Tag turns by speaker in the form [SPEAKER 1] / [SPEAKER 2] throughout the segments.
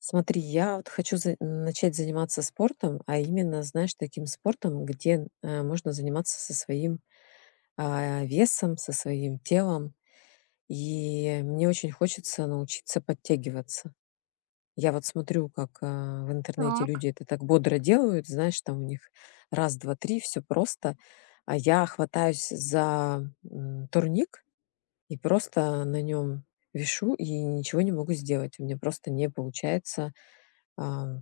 [SPEAKER 1] Смотри, я вот хочу начать заниматься спортом, а именно, знаешь, таким спортом, где можно заниматься со своим весом, со своим телом. И мне очень хочется научиться подтягиваться. Я вот смотрю, как в интернете
[SPEAKER 2] Так,
[SPEAKER 1] люди это так бодро делают, знаешь, там у них раз, два, три, все просто. А я хватаюсь за турник и просто на нем вешу и ничего не могу сделать. У меня просто не получается а,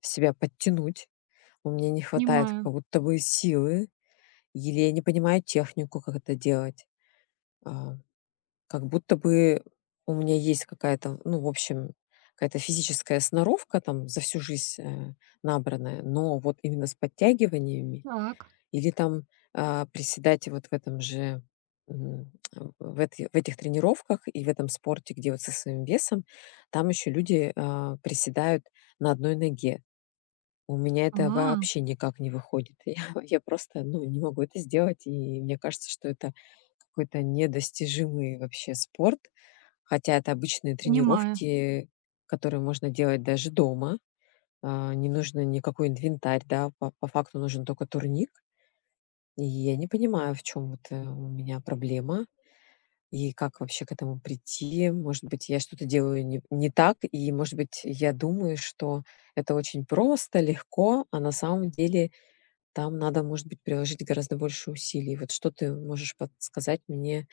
[SPEAKER 1] себя подтянуть. У меня не хватает
[SPEAKER 2] понимаю.
[SPEAKER 1] как будто бы силы, или я не понимаю технику, как это делать. А, как будто бы у меня есть какая-то, ну, в общем, какая-то физическая сноровка там за всю жизнь набранная, но вот именно с подтягиваниями
[SPEAKER 2] Так.
[SPEAKER 1] или там приседать вот в этом же м, в этих тренировках и в этом спорте, где вот со своим весом, там еще люди приседают на одной ноге. У меня это
[SPEAKER 2] А,
[SPEAKER 1] вообще никак не выходит. Я просто, ну, не могу это сделать, и мне кажется, что это какой-то недостижимый вообще спорт, хотя это обычные
[SPEAKER 2] понимаю.
[SPEAKER 1] тренировки, которые можно делать даже дома. Не нужно никакой инвентарь, да, по факту нужен только турник. И я не понимаю, в чем вот у меня проблема и как вообще к этому прийти. Может быть, я что-то делаю не так, и, может быть, я думаю, что это очень просто, легко, а на самом деле там надо, может быть, приложить гораздо больше усилий. Вот что ты можешь подсказать мне,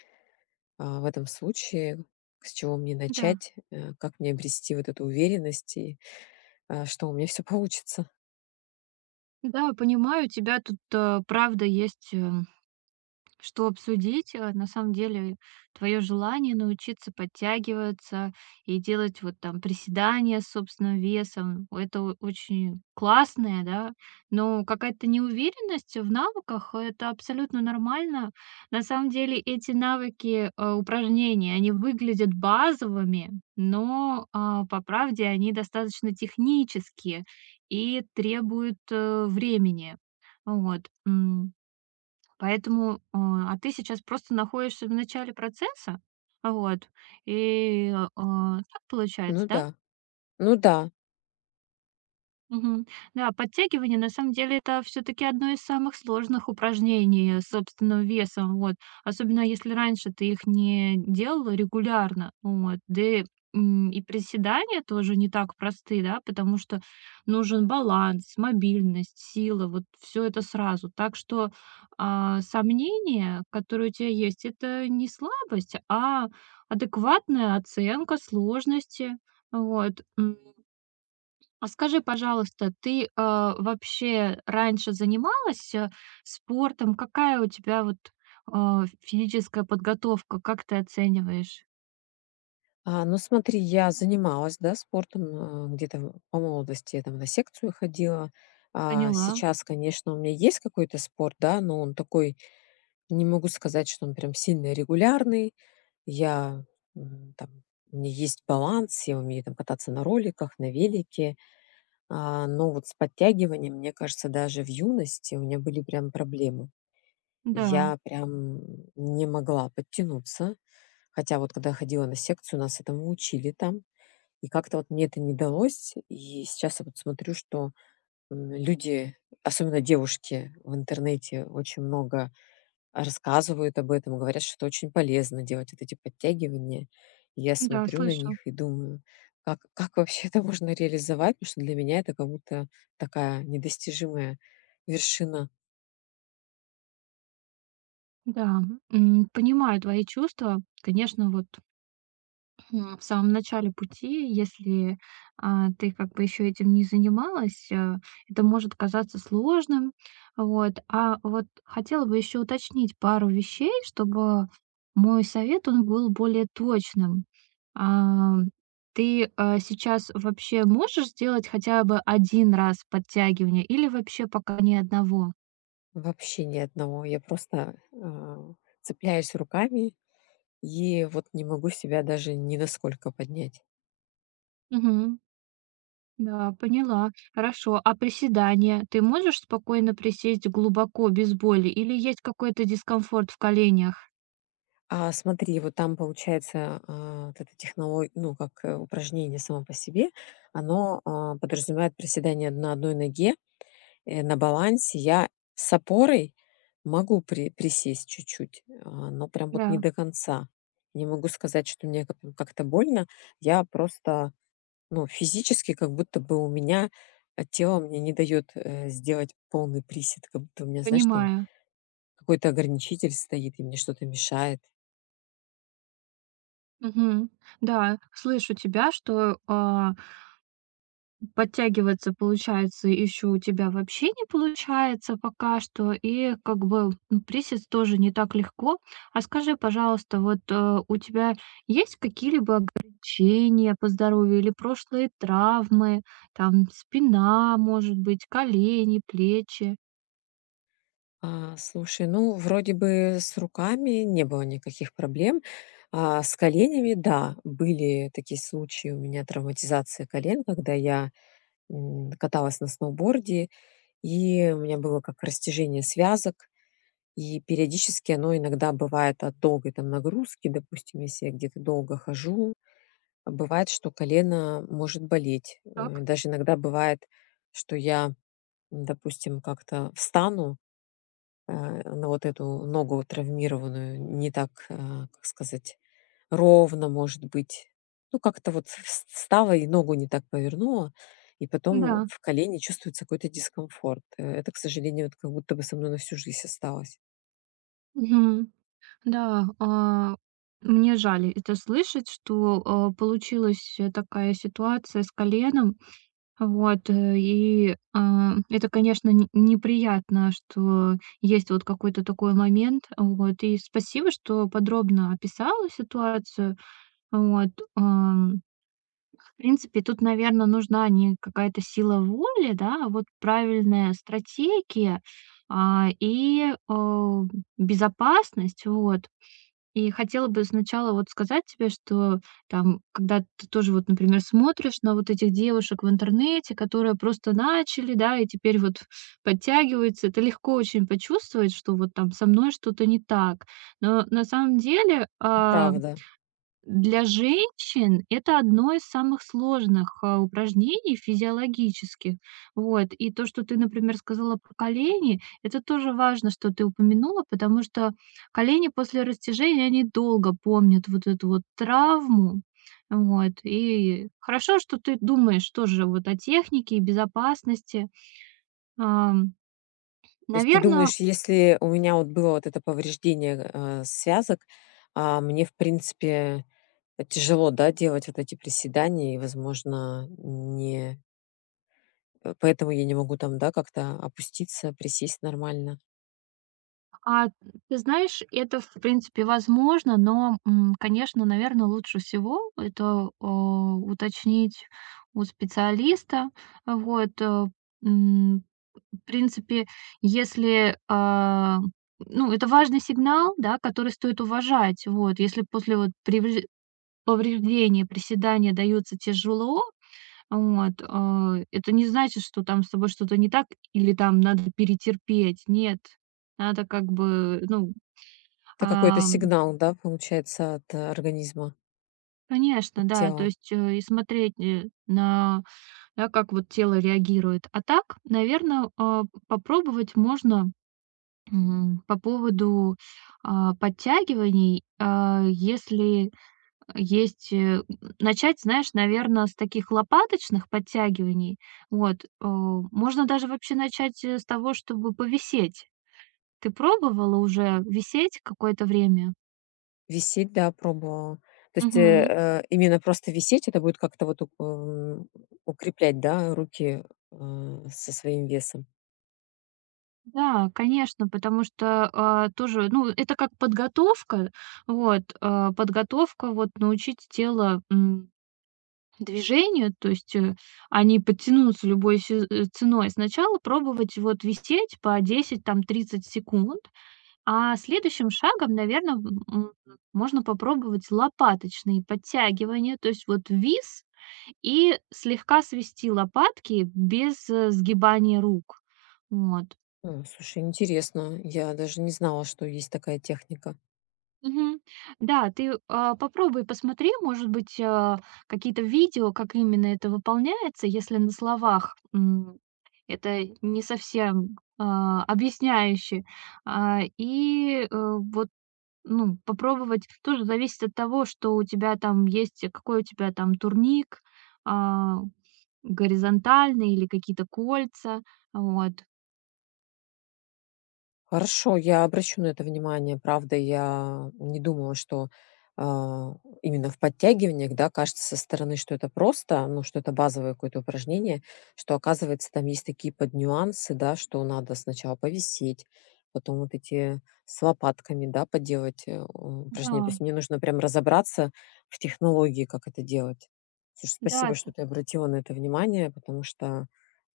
[SPEAKER 1] в этом случае? С чего мне
[SPEAKER 2] Да.
[SPEAKER 1] начать? Как мне обрести вот эту уверенность и, что у меня все получится?
[SPEAKER 2] Да, понимаю, у тебя тут, правда есть, что обсудить. На самом деле, твое желание научиться подтягиваться и делать вот там приседания с собственным весом, это очень классное, да, но какая-то неуверенность в навыках, это абсолютно нормально. На самом деле, эти навыки, упражнения, они выглядят базовыми, но, по правде, они достаточно технические и требуют времени. Вот. Поэтому, ты сейчас просто находишься в начале процесса, вот, и, а, так получается,
[SPEAKER 1] Ну
[SPEAKER 2] да?
[SPEAKER 1] да, ну да.
[SPEAKER 2] Мгм. Да, подтягивание на самом деле это все-таки одно из самых сложных упражнений с собственным весом. Вот. Особенно если раньше ты их не делала регулярно. Вот. Да и и приседания тоже не так просты, да, потому что нужен баланс, мобильность, сила, вот все это сразу. Так что сомнения, которые у тебя есть, это не слабость, а адекватная оценка сложности. Вот. А скажи, пожалуйста, ты, вообще раньше занималась, спортом? Какая у тебя вот, физическая подготовка? Как ты оцениваешь?
[SPEAKER 1] Ну смотри, я занималась, да, спортом, где-то по молодости я там на секцию ходила.
[SPEAKER 2] Поняла.
[SPEAKER 1] Сейчас, конечно, у меня есть какой-то спорт, да, но он такой. Не могу сказать, что он прям сильно регулярный. Я, там, у меня есть баланс, я умею там кататься на роликах, на велике, но вот с подтягиванием, мне кажется, даже в юности у меня были прям проблемы.
[SPEAKER 2] Да,
[SPEAKER 1] Я прям не могла подтянуться, хотя вот когда я ходила на секцию, нас этому учили там, и как-то вот мне это не далось. И сейчас я вот смотрю, что, люди, особенно девушки, в интернете очень много рассказывают об этом, говорят, что это очень полезно делать вот эти подтягивания. И я
[SPEAKER 2] да,
[SPEAKER 1] смотрю на
[SPEAKER 2] слышу.
[SPEAKER 1] них и думаю: как вообще это можно реализовать? Потому что для меня это как будто такая недостижимая вершина.
[SPEAKER 2] Да, понимаю твои чувства. Конечно, вот. В самом начале пути, если ты как бы еще этим не занималась, это может казаться сложным. Вот. А вот хотела бы еще уточнить пару вещей, чтобы мой совет он был более точным. А, Ты сейчас вообще можешь сделать хотя бы один раз подтягивание или вообще пока ни одного?
[SPEAKER 1] Вообще ни одного. Я просто, цепляюсь руками и вот не могу себя даже ни на сколько поднять.
[SPEAKER 2] Мгм. Да, поняла. Хорошо. А приседания? Ты можешь спокойно присесть глубоко, без боли, или есть какой-то дискомфорт в коленях?
[SPEAKER 1] А смотри, вот там получается, вот эта техноло ну, как, упражнение само по себе, оно, подразумевает приседание на одной ноге. На балансе я с опорой могу присесть чуть-чуть, но прям вот не
[SPEAKER 2] Да,
[SPEAKER 1] до конца. Не могу сказать, что мне как-то больно. Я просто, ну, физически как будто бы у меня, тело мне не дает сделать полный присед, как будто у меня, знаешь, там
[SPEAKER 2] понимаю.
[SPEAKER 1] какой-то ограничитель стоит и мне что-то мешает.
[SPEAKER 2] Мгм. Да, слышу тебя, что подтягиваться, получается, еще у тебя вообще не получается пока что, и как бы присесть тоже не так легко. А скажи, пожалуйста, вот у тебя есть какие-либо ограничения по здоровью или прошлые травмы, там спина, может быть, колени, плечи?
[SPEAKER 1] Слушай, ну, вроде бы с руками не было никаких проблем, а с коленями, да, были такие случаи у меня травматизации колен, когда я каталась на сноуборде, и у меня было как растяжение связок, и периодически оно иногда бывает от долгой там нагрузки, допустим, если я где-то долго хожу, а бывает, что колено может болеть.
[SPEAKER 2] Так,
[SPEAKER 1] Даже иногда бывает, что допустим, как-то встану э, на вот эту ногу травмированную, не так, как сказать, ровно, может быть. Ну, как-то вот вс встала и ногу не так повернула, и потом
[SPEAKER 2] да.
[SPEAKER 1] в колене чувствуется какой-то дискомфорт. Это, к сожалению, вот как будто бы со мной на всю жизнь осталось.
[SPEAKER 2] Мгм. Да, мне жаль это слышать, что получилась такая ситуация с коленом. Вот, это, конечно, н неприятно, что есть вот какой-то такой момент. Вот, и спасибо, что подробно описала ситуацию. Вот, ам, в принципе, тут, наверное, нужна не какая-то сила воли, да, а вот правильная стратегия, а, и, а, безопасность. Вот. И хотела бы сначала вот сказать тебе, что там, когда ты тоже вот, например, смотришь на вот этих девушек в интернете, которые просто начали, да, и теперь вот подтягиваются, это легко очень почувствовать, что вот там со мной что-то не так. Но на самом деле,
[SPEAKER 1] Ну, правда.
[SPEAKER 2] для женщин это одно из самых сложных, упражнений физиологических. Вот. И то, что ты, например, сказала про колени, это тоже важно, что ты упомянула, потому что колени после растяжения, они долго помнят вот эту вот травму. Вот. И хорошо, что ты думаешь тоже вот о технике и безопасности. Наверное.
[SPEAKER 1] То есть ты думаешь, если у меня вот было вот это повреждение, связок, мне, в принципе, тяжело, да, делать вот эти приседания и, возможно, не э, поэтому я не могу там, да, как-то опуститься, присесть нормально.
[SPEAKER 2] А, Ты знаешь, это, в принципе, возможно, но, конечно, наверное, лучше всего это уточнить у специалиста. Вот, м, в принципе, если, ну, это важный сигнал, да, который стоит уважать. Вот, если после вот повреждения, приседания даются тяжело, вот, это не значит, что там с тобой что-то не так или там надо перетерпеть. Нет, надо как бы, ну,
[SPEAKER 1] Это какой-то
[SPEAKER 2] Ам,
[SPEAKER 1] сигнал, да, получается, от организма?
[SPEAKER 2] конечно, да, то
[SPEAKER 1] Хотела.
[SPEAKER 2] есть, и смотреть, на, да, как вот тело реагирует. А так, наверное, попробовать можно, по поводу, подтягиваний, если есть, начать, знаешь, наверное, с таких лопаточных подтягиваний. Вот, можно даже вообще начать, с того, чтобы повисеть. Ты пробовала уже висеть какое-то время?
[SPEAKER 1] Висеть, да, пробовала. То есть,
[SPEAKER 2] Мгм.
[SPEAKER 1] именно просто висеть — это будет как-то вот укреплять, да, руки, со своим весом.
[SPEAKER 2] Да, конечно, потому что, тоже, ну, это как подготовка, вот, подготовка, вот, научить тело, движению, то есть, а не подтянуться любой ценой. Сначала пробовать вот висеть по 10 там, 30 секунд, а следующим шагом, наверное, можно попробовать лопаточные подтягивания, то есть вот вис и слегка свести лопатки без, сгибания рук. Вот.
[SPEAKER 1] Слушай, интересно. Я даже не знала, что есть такая техника.
[SPEAKER 2] Мгм. Да, ты, попробуй, посмотри, может быть, какие-то видео, как именно это выполняется, если на словах, это не совсем, объясняюще. Вот, ну, попробовать. Тоже зависит от того, что у тебя там есть, какой у тебя там турник, а, горизонтальный или какие-то кольца. Вот.
[SPEAKER 1] Хорошо, я обращу на это внимание. Правда, я не думала, что а, именно в подтягиваниях, да, кажется со стороны, что это просто, ну, что это базовое какое-то упражнение, что, оказывается, там есть такие поднюансы, да, что надо сначала повисеть, потом вот эти с лопатками, да, поделать упражнения. То
[SPEAKER 2] Да,
[SPEAKER 1] есть мне нужно прям разобраться в технологии, как это делать. Слушай,
[SPEAKER 2] да.
[SPEAKER 1] спасибо, что ты обратила на это внимание, потому что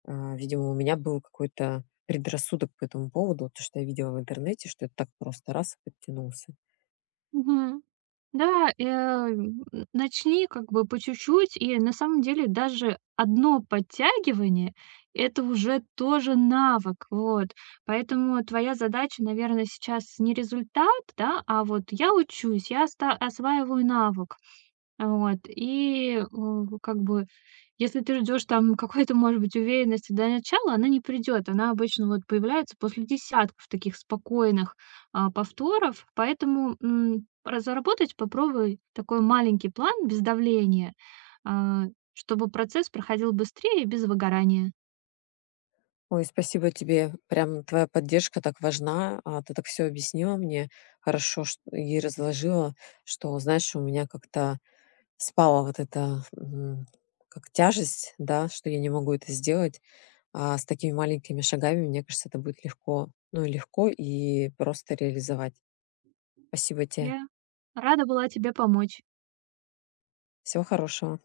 [SPEAKER 1] видимо, у меня был какой-то предрассудок по этому поводу, то, что я видела в интернете, что это так просто раз и подтянулся.
[SPEAKER 2] Мгм. Да, начни как бы по чуть-чуть, и на самом деле даже одно подтягивание- это уже тоже навык, вот. Поэтому твоя задача, наверное, сейчас не результат, да, а вот я учусь, я оста осваиваю навык. Вот, как бы, если ты ждешь там какой-то, может быть, уверенности до начала, она не придет. Она обычно вот появляется после десятков таких спокойных, повторов. Поэтому, разработать попробуй такой маленький план без давления, а, чтобы процесс проходил быстрее и без выгорания.
[SPEAKER 1] Ой, спасибо тебе. Прям твоя поддержка так важна. Ты так все объяснила мне хорошо и разложила, что, знаешь, у меня как-то спала вот эта как тяжесть, да, что я не могу это сделать. А с такими маленькими шагами, мне кажется, это будет легко, ну, легко и просто реализовать. Спасибо тебе.
[SPEAKER 2] Я рада была тебе помочь.
[SPEAKER 1] Всего хорошего.